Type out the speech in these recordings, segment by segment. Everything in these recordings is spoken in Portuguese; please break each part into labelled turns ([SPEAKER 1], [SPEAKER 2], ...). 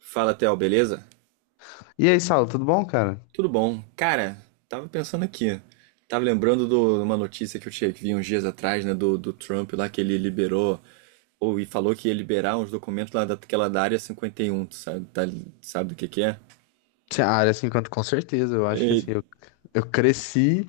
[SPEAKER 1] Fala, Theo, beleza?
[SPEAKER 2] E aí, Saulo, tudo bom, cara?
[SPEAKER 1] Tudo bom. Cara, tava pensando aqui. Tava lembrando de uma notícia que eu tinha, que vi uns dias atrás, né, do Trump lá, que ele liberou, ou e falou que ia liberar uns documentos lá daquela da Área 51, tu sabe, sabe do que é?
[SPEAKER 2] Sim, a área 50, com certeza. Eu acho que
[SPEAKER 1] E-
[SPEAKER 2] assim, eu cresci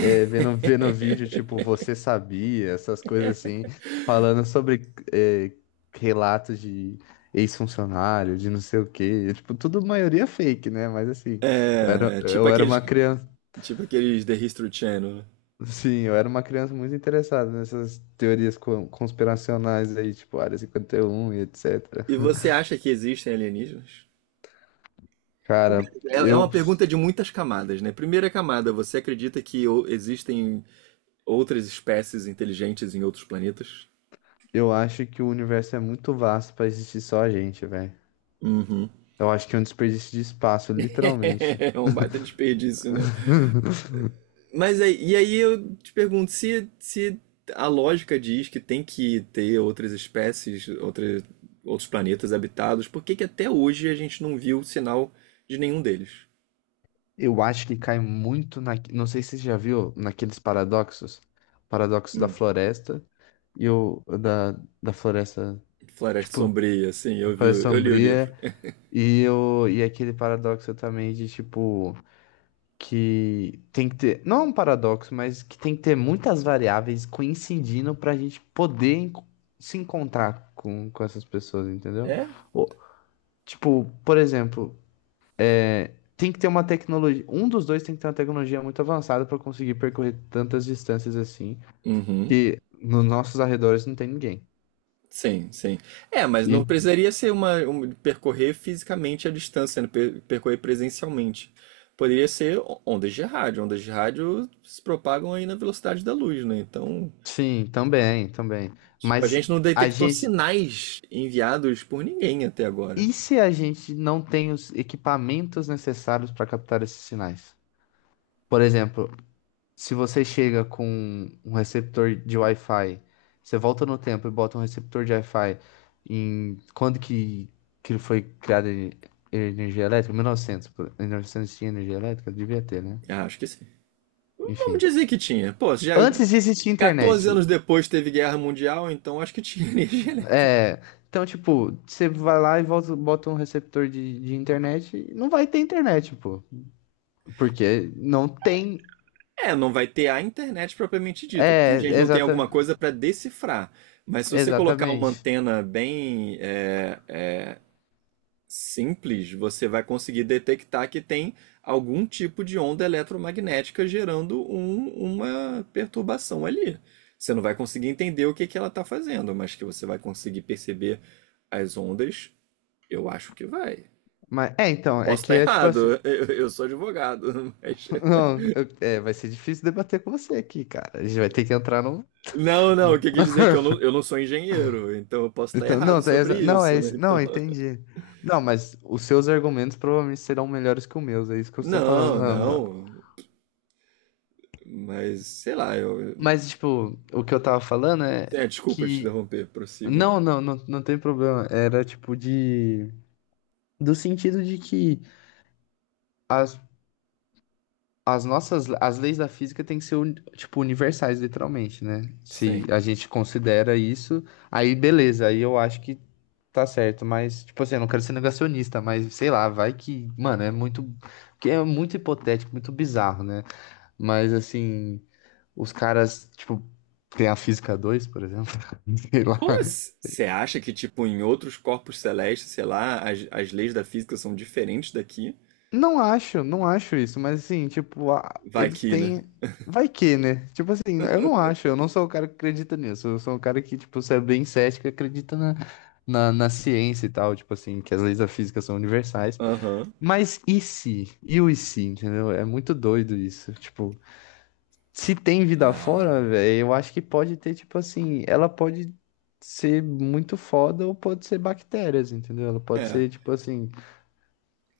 [SPEAKER 2] vendo vídeo tipo Você Sabia, essas coisas assim, falando sobre relatos de ex-funcionário, de não sei o quê. Tipo, tudo maioria fake, né? Mas assim, eu era,
[SPEAKER 1] É,
[SPEAKER 2] eu era uma criança.
[SPEAKER 1] tipo aqueles The History Channel, né?
[SPEAKER 2] Sim, eu era uma criança muito interessada nessas teorias conspiracionais aí, tipo Área 51 e etc.
[SPEAKER 1] E você acha que existem alienígenas?
[SPEAKER 2] Cara,
[SPEAKER 1] É
[SPEAKER 2] eu.
[SPEAKER 1] uma pergunta de muitas camadas, né? Primeira camada, você acredita que existem outras espécies inteligentes em outros planetas?
[SPEAKER 2] Eu acho que o universo é muito vasto pra existir só a gente, velho.
[SPEAKER 1] Uhum.
[SPEAKER 2] Eu acho que é um desperdício de espaço, literalmente.
[SPEAKER 1] É um baita desperdício, né? Mas aí, e aí eu te pergunto, se a lógica diz que tem que ter outras espécies, outros planetas habitados, por que que até hoje a gente não viu sinal de nenhum deles?
[SPEAKER 2] Eu acho que cai muito na. Não sei se você já viu naqueles paradoxos. Paradoxo da
[SPEAKER 1] Hum.
[SPEAKER 2] floresta e o. Da floresta.
[SPEAKER 1] Floresta
[SPEAKER 2] Tipo,
[SPEAKER 1] Sombria, sim, eu vi,
[SPEAKER 2] floresta
[SPEAKER 1] eu li o livro.
[SPEAKER 2] sombria e aquele paradoxo também de, tipo, que tem que ter. Não é um paradoxo, mas que tem que ter muitas variáveis coincidindo pra gente poder se encontrar com essas pessoas, entendeu?
[SPEAKER 1] É?
[SPEAKER 2] O. Tipo, por exemplo, é, tem que ter uma tecnologia. Um dos dois tem que ter uma tecnologia muito avançada para conseguir percorrer tantas distâncias assim,
[SPEAKER 1] Uhum.
[SPEAKER 2] que nos nossos arredores não tem ninguém.
[SPEAKER 1] Sim, sim. É, mas não
[SPEAKER 2] E
[SPEAKER 1] precisaria ser percorrer fisicamente a distância, né? Percorrer presencialmente. Poderia ser ondas de rádio. Ondas de rádio se propagam aí na velocidade da luz, né? Então,
[SPEAKER 2] sim, também, também.
[SPEAKER 1] tipo, a
[SPEAKER 2] Mas
[SPEAKER 1] gente não
[SPEAKER 2] a
[SPEAKER 1] detectou
[SPEAKER 2] gente.
[SPEAKER 1] sinais enviados por ninguém até agora.
[SPEAKER 2] E se a gente não tem os equipamentos necessários para captar esses sinais? Por exemplo, se você chega com um receptor de Wi-Fi, você volta no tempo e bota um receptor de Wi-Fi em que foi criada energia elétrica? 1900. 1900 tinha energia elétrica? Devia ter, né?
[SPEAKER 1] Ah, acho que sim. Vamos
[SPEAKER 2] Enfim.
[SPEAKER 1] dizer que tinha. Pô, já
[SPEAKER 2] Antes de existir internet.
[SPEAKER 1] 14 anos depois teve guerra mundial, então acho que tinha energia elétrica.
[SPEAKER 2] É. Então, tipo, você vai lá e volta, bota um receptor de internet e não vai ter internet, pô. Porque não tem.
[SPEAKER 1] É, não vai ter a internet propriamente dita, porque a
[SPEAKER 2] É,
[SPEAKER 1] gente não tem alguma coisa para decifrar. Mas se você colocar uma
[SPEAKER 2] exatamente.
[SPEAKER 1] antena bem simples, você vai conseguir detectar que tem algum tipo de onda eletromagnética gerando uma perturbação ali. Você não vai conseguir entender o que que ela está fazendo, mas que você vai conseguir perceber as ondas, eu acho que vai.
[SPEAKER 2] Mas, é, então, é
[SPEAKER 1] Posso
[SPEAKER 2] que
[SPEAKER 1] estar
[SPEAKER 2] é tipo assim.
[SPEAKER 1] errado, eu sou advogado, mas
[SPEAKER 2] Não, é, vai ser difícil debater com você aqui, cara. A gente vai ter que entrar no.
[SPEAKER 1] não, não, o
[SPEAKER 2] No.
[SPEAKER 1] que eu quis dizer é que eu não sou engenheiro, então eu posso estar
[SPEAKER 2] Então,
[SPEAKER 1] errado
[SPEAKER 2] não,
[SPEAKER 1] sobre
[SPEAKER 2] não, é
[SPEAKER 1] isso, né?
[SPEAKER 2] isso. Não,
[SPEAKER 1] Então,
[SPEAKER 2] eu entendi. Não, mas os seus argumentos provavelmente serão melhores que os meus, é isso que eu estou falando.
[SPEAKER 1] não,
[SPEAKER 2] Não, não.
[SPEAKER 1] não, mas sei lá, eu.
[SPEAKER 2] Mas, tipo, o que eu tava falando é
[SPEAKER 1] É, desculpa te
[SPEAKER 2] que.
[SPEAKER 1] interromper, prossiga.
[SPEAKER 2] Não, não, não, não tem problema. Era tipo de. Do sentido de que as as nossas, as leis da física têm que ser, tipo, universais, literalmente, né? Se
[SPEAKER 1] Sim.
[SPEAKER 2] a gente considera isso, aí beleza, aí eu acho que tá certo, mas, tipo assim, eu não quero ser negacionista, mas sei lá, vai que, mano, é muito, que é muito hipotético, muito bizarro, né? Mas, assim, os caras, tipo, tem a física 2 por exemplo, sei lá,
[SPEAKER 1] Você acha que, tipo, em outros corpos celestes, sei lá, as leis da física são diferentes daqui?
[SPEAKER 2] não acho, não acho isso, mas assim, tipo, a-
[SPEAKER 1] Vai
[SPEAKER 2] eles
[SPEAKER 1] que, né?
[SPEAKER 2] têm. Vai que, né? Tipo assim, eu não acho, eu não sou o cara que acredita nisso. Eu sou o cara que, tipo, se é bem cético, acredita na ciência e tal, tipo assim, que as leis da física são universais.
[SPEAKER 1] Aham.
[SPEAKER 2] Mas e se? E o e se, entendeu? É muito doido isso. Tipo, se tem vida
[SPEAKER 1] Ah.
[SPEAKER 2] fora, velho, eu acho que pode ter, tipo assim, ela pode ser muito foda ou pode ser bactérias, entendeu? Ela pode
[SPEAKER 1] É.
[SPEAKER 2] ser, tipo assim,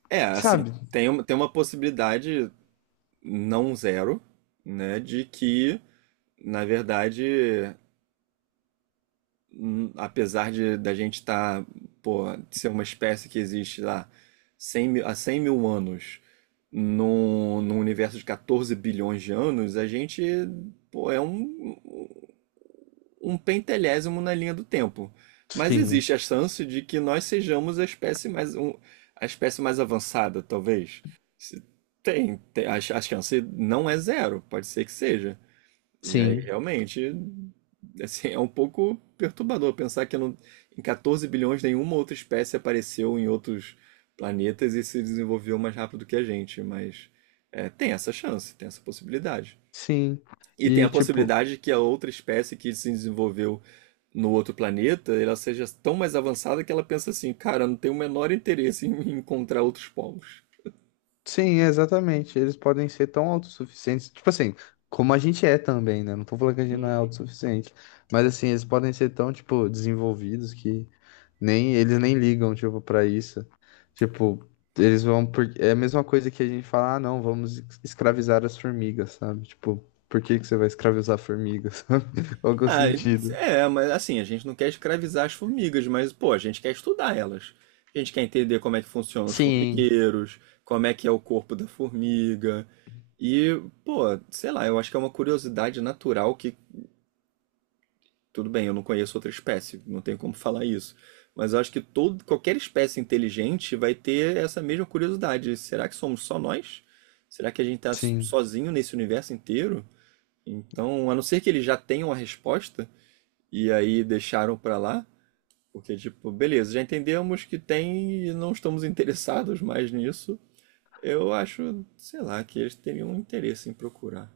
[SPEAKER 1] É, assim,
[SPEAKER 2] sabe?
[SPEAKER 1] tem uma possibilidade não zero, né, de que, na verdade, apesar de da gente estar, pô, ser uma espécie que existe lá 100 mil, há 100 mil anos, num universo de 14 bilhões de anos, a gente, pô, é um pentelésimo na linha do tempo. Mas
[SPEAKER 2] Sim,
[SPEAKER 1] existe a chance de que nós sejamos a espécie mais avançada, talvez. Se- tem a chance não é zero, pode ser que seja. E aí,
[SPEAKER 2] sim.
[SPEAKER 1] realmente, assim, é um pouco perturbador pensar que em 14 bilhões nenhuma outra espécie apareceu em outros planetas e se desenvolveu mais rápido que a gente, mas é, tem essa chance, tem essa possibilidade.
[SPEAKER 2] Sim,
[SPEAKER 1] E tem
[SPEAKER 2] e
[SPEAKER 1] a
[SPEAKER 2] tipo,
[SPEAKER 1] possibilidade que a outra espécie que se desenvolveu no outro planeta, ela seja tão mais avançada que ela pensa assim, cara, não tem o menor interesse em encontrar outros povos.
[SPEAKER 2] sim, exatamente. Eles podem ser tão autossuficientes, tipo assim, como a gente é também, né? Não tô falando que a gente não é autossuficiente, mas assim, eles podem ser tão, tipo, desenvolvidos que nem eles nem ligam, tipo, pra isso. Tipo, eles vão por. É a mesma coisa que a gente fala, ah, não, vamos escravizar as formigas, sabe? Tipo, por que que você vai escravizar formigas, sabe? Qual que é o
[SPEAKER 1] Ah,
[SPEAKER 2] sentido?
[SPEAKER 1] é, mas assim, a gente não quer escravizar as formigas, mas pô, a gente quer estudar elas. A gente quer entender como é que funcionam os
[SPEAKER 2] Sim,
[SPEAKER 1] formigueiros, como é que é o corpo da formiga. E, pô, sei lá, eu acho que é uma curiosidade natural que, tudo bem, eu não conheço outra espécie, não tenho como falar isso. Mas eu acho que todo, qualquer espécie inteligente vai ter essa mesma curiosidade. Será que somos só nós? Será que a gente está
[SPEAKER 2] sim.
[SPEAKER 1] sozinho nesse universo inteiro? Então, a não ser que eles já tenham a resposta, e aí deixaram pra lá, porque tipo, beleza, já entendemos que tem e não estamos interessados mais nisso. Eu acho, sei lá, que eles teriam interesse em procurar.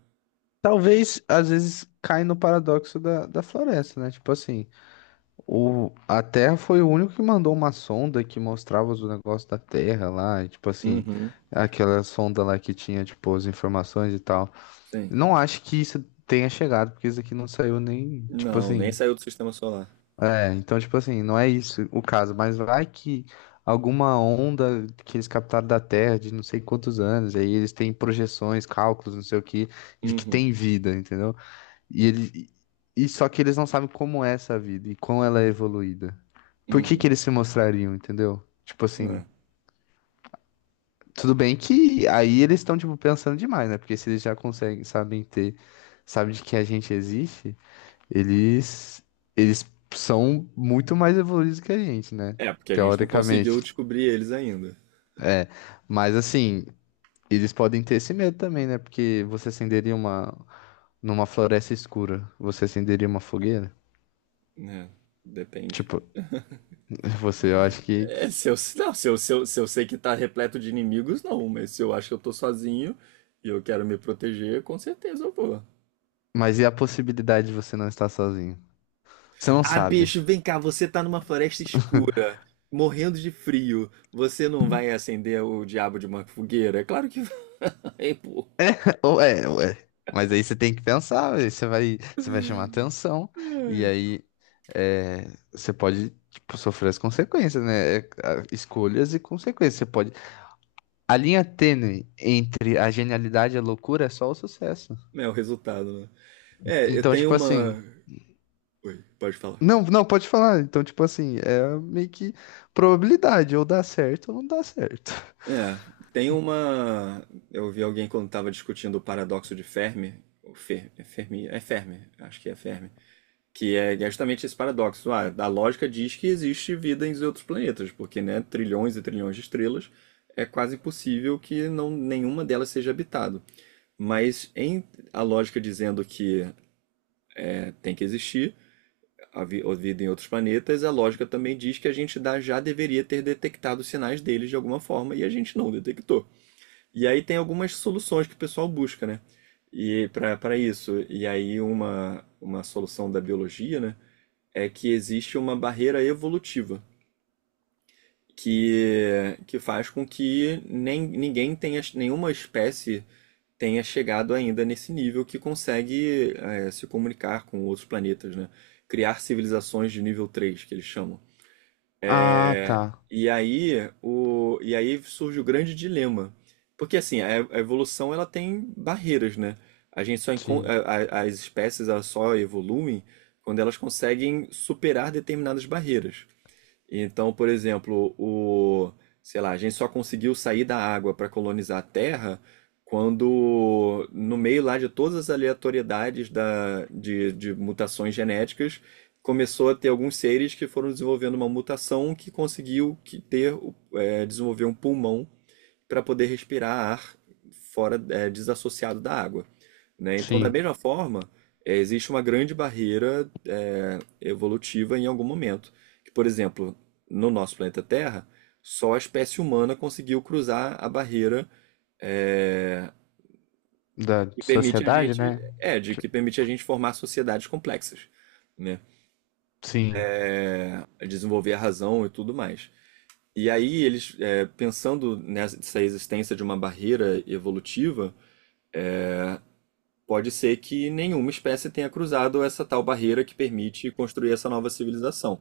[SPEAKER 2] Talvez, às vezes, cai no paradoxo da floresta, né? Tipo assim, o, a Terra foi o único que mandou uma sonda que mostrava os negócios da Terra lá, e, tipo assim,
[SPEAKER 1] Uhum,
[SPEAKER 2] aquela sonda lá que tinha, tipo, as informações e tal.
[SPEAKER 1] sim.
[SPEAKER 2] Não acho que isso tenha chegado, porque isso aqui não saiu nem, tipo
[SPEAKER 1] Não, nem
[SPEAKER 2] assim.
[SPEAKER 1] saiu do sistema solar.
[SPEAKER 2] É, então, tipo assim, não é isso o caso, mas vai que alguma onda que eles captaram da Terra de não sei quantos anos, aí eles têm projeções, cálculos, não sei o que, de que
[SPEAKER 1] Uhum,
[SPEAKER 2] tem vida, entendeu? E, ele, e só que eles não sabem como é essa vida e como ela é evoluída. Por que
[SPEAKER 1] uhum.
[SPEAKER 2] que eles se mostrariam, entendeu? Tipo assim,
[SPEAKER 1] É,
[SPEAKER 2] tudo bem que aí eles estão tipo pensando demais, né? Porque se eles já conseguem, sabem ter, sabem de que a gente existe, eles eles são muito mais evoluídos que a gente, né?
[SPEAKER 1] É, porque a gente não
[SPEAKER 2] Teoricamente.
[SPEAKER 1] conseguiu descobrir eles ainda,
[SPEAKER 2] É, mas assim, eles podem ter esse medo também, né? Porque você acenderia uma numa floresta escura, você acenderia uma fogueira?
[SPEAKER 1] né? Depende.
[SPEAKER 2] Tipo, você, eu acho que.
[SPEAKER 1] É, se eu, não, se eu sei que tá repleto de inimigos, não, mas se eu acho que eu tô sozinho e eu quero me proteger, com certeza eu vou.
[SPEAKER 2] Mas e a possibilidade de você não estar sozinho? Você não
[SPEAKER 1] Ah,
[SPEAKER 2] sabe.
[SPEAKER 1] bicho, vem cá, você tá numa floresta escura, morrendo de frio. Você não vai acender o diabo de uma fogueira? É claro que vai, pô.
[SPEAKER 2] Ou é, ou é. Mas aí você tem que pensar, aí você vai chamar atenção, e aí é, você pode, tipo, sofrer as consequências, né? É, a- escolhas e consequências. Você pode. A linha tênue entre a genialidade e a loucura é só o sucesso.
[SPEAKER 1] É o resultado, né? É, eu
[SPEAKER 2] Então,
[SPEAKER 1] tenho
[SPEAKER 2] tipo assim.
[SPEAKER 1] uma. Oi, pode falar.
[SPEAKER 2] Não, não, pode falar. Então, tipo assim, é meio que probabilidade, ou dá certo ou não dá certo.
[SPEAKER 1] É, tem uma. Eu vi alguém quando tava discutindo o paradoxo de Fermi, ou Fer... é Fermi? É Fermi, acho que é Fermi. Que é justamente esse paradoxo. Ah, a lógica diz que existe vida em outros planetas, porque, né, trilhões e trilhões de estrelas, é quase impossível que não, nenhuma delas seja habitada. Mas a lógica dizendo que tem que existir a vida em outros planetas, a lógica também diz que a gente já deveria ter detectado os sinais deles de alguma forma e a gente não detectou. E aí tem algumas soluções que o pessoal busca, né? E para isso, e aí uma solução da biologia, né? É que existe uma barreira evolutiva que faz com que nem, ninguém tenha, nenhuma espécie tenha chegado ainda nesse nível que consegue se comunicar com outros planetas, né? Criar civilizações de nível 3 que eles chamam.
[SPEAKER 2] Ah, tá.
[SPEAKER 1] E aí, e aí surge o grande dilema. Porque assim, a evolução ela tem barreiras, né? A gente só
[SPEAKER 2] Sim,
[SPEAKER 1] as espécies elas só evoluem quando elas conseguem superar determinadas barreiras. Então, por exemplo, sei lá, a gente só conseguiu sair da água para colonizar a Terra quando, no meio lá de todas as aleatoriedades de mutações genéticas, começou a ter alguns seres que foram desenvolvendo uma mutação que conseguiu que ter, desenvolver um pulmão para poder respirar ar fora, desassociado da água, né? Então, da
[SPEAKER 2] sim.
[SPEAKER 1] mesma forma, existe uma grande barreira evolutiva em algum momento. Que, por exemplo, no nosso planeta Terra, só a espécie humana conseguiu cruzar a barreira é,
[SPEAKER 2] Da
[SPEAKER 1] que permite a
[SPEAKER 2] sociedade,
[SPEAKER 1] gente,
[SPEAKER 2] né?
[SPEAKER 1] é, de
[SPEAKER 2] Tipo,
[SPEAKER 1] que permite a gente formar sociedades complexas, né?
[SPEAKER 2] sim.
[SPEAKER 1] É, desenvolver a razão e tudo mais. E aí eles, pensando nessa existência de uma barreira evolutiva, pode ser que nenhuma espécie tenha cruzado essa tal barreira que permite construir essa nova civilização.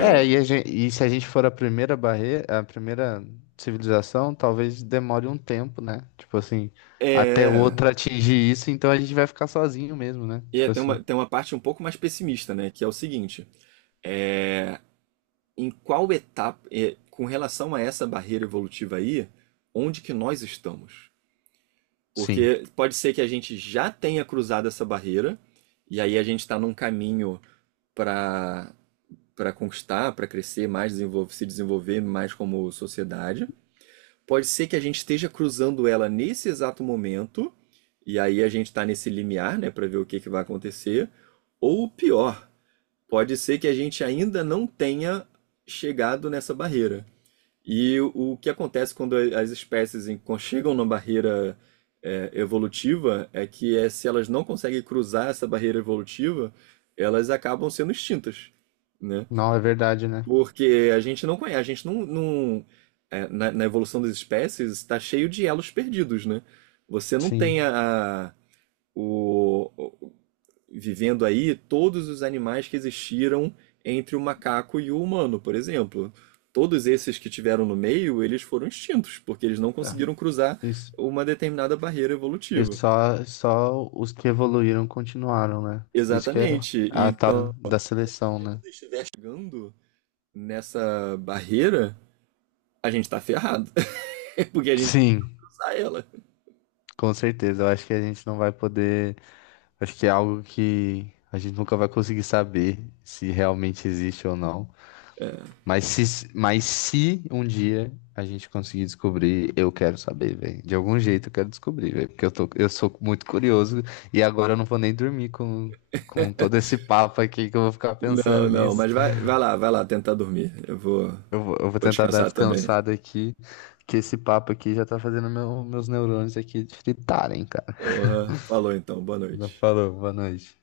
[SPEAKER 2] É, a e se a gente for a primeira barreira, a primeira civilização, talvez demore um tempo, né? Tipo assim, até
[SPEAKER 1] É.
[SPEAKER 2] outra atingir isso, então a gente vai ficar sozinho mesmo, né?
[SPEAKER 1] E
[SPEAKER 2] Tipo
[SPEAKER 1] tem
[SPEAKER 2] assim.
[SPEAKER 1] uma, tem uma parte um pouco mais pessimista, né? Que é o seguinte: em qual etapa, com relação a essa barreira evolutiva aí, onde que nós estamos?
[SPEAKER 2] Sim.
[SPEAKER 1] Porque pode ser que a gente já tenha cruzado essa barreira, e aí a gente está num caminho para para conquistar, para crescer mais, se desenvolver mais como sociedade. Pode ser que a gente esteja cruzando ela nesse exato momento, e aí a gente está nesse limiar, né, para ver o que que vai acontecer. Ou pior, pode ser que a gente ainda não tenha chegado nessa barreira. E o que acontece quando as espécies chegam na barreira evolutiva é que se elas não conseguem cruzar essa barreira evolutiva, elas acabam sendo extintas, né?
[SPEAKER 2] Não, é verdade, né?
[SPEAKER 1] Porque a gente não conhece, a gente na evolução das espécies está cheio de elos perdidos, né? Você não
[SPEAKER 2] Sim.
[SPEAKER 1] tem o, o- vivendo aí todos os animais que existiram entre o macaco e o humano, por exemplo. Todos esses que tiveram no meio, eles foram extintos, porque eles não
[SPEAKER 2] É.
[SPEAKER 1] conseguiram cruzar
[SPEAKER 2] Isso.
[SPEAKER 1] uma determinada barreira
[SPEAKER 2] E
[SPEAKER 1] evolutiva.
[SPEAKER 2] só, só os que evoluíram continuaram, né? Isso que é
[SPEAKER 1] Exatamente.
[SPEAKER 2] a tal
[SPEAKER 1] Então,
[SPEAKER 2] da seleção, né?
[SPEAKER 1] chegando nessa barreira, a gente está ferrado, porque a gente vai
[SPEAKER 2] Sim,
[SPEAKER 1] cruzar ela.
[SPEAKER 2] com certeza. Eu acho que a gente não vai poder. Acho que é algo que a gente nunca vai conseguir saber se realmente existe ou não. Mas se um dia a gente conseguir descobrir, eu quero saber, velho. De algum jeito eu quero descobrir, velho. Porque eu tô, eu sou muito curioso e agora eu não vou nem dormir com todo esse papo aqui que eu vou ficar
[SPEAKER 1] Não,
[SPEAKER 2] pensando
[SPEAKER 1] não,
[SPEAKER 2] nisso.
[SPEAKER 1] mas vai lá tentar dormir. Eu vou,
[SPEAKER 2] Eu vou
[SPEAKER 1] vou
[SPEAKER 2] tentar dar uma
[SPEAKER 1] descansar também.
[SPEAKER 2] descansada aqui, que esse papo aqui já tá fazendo meus neurônios aqui fritarem, cara.
[SPEAKER 1] Porra, falou então, boa
[SPEAKER 2] Já
[SPEAKER 1] noite.
[SPEAKER 2] falou, boa noite.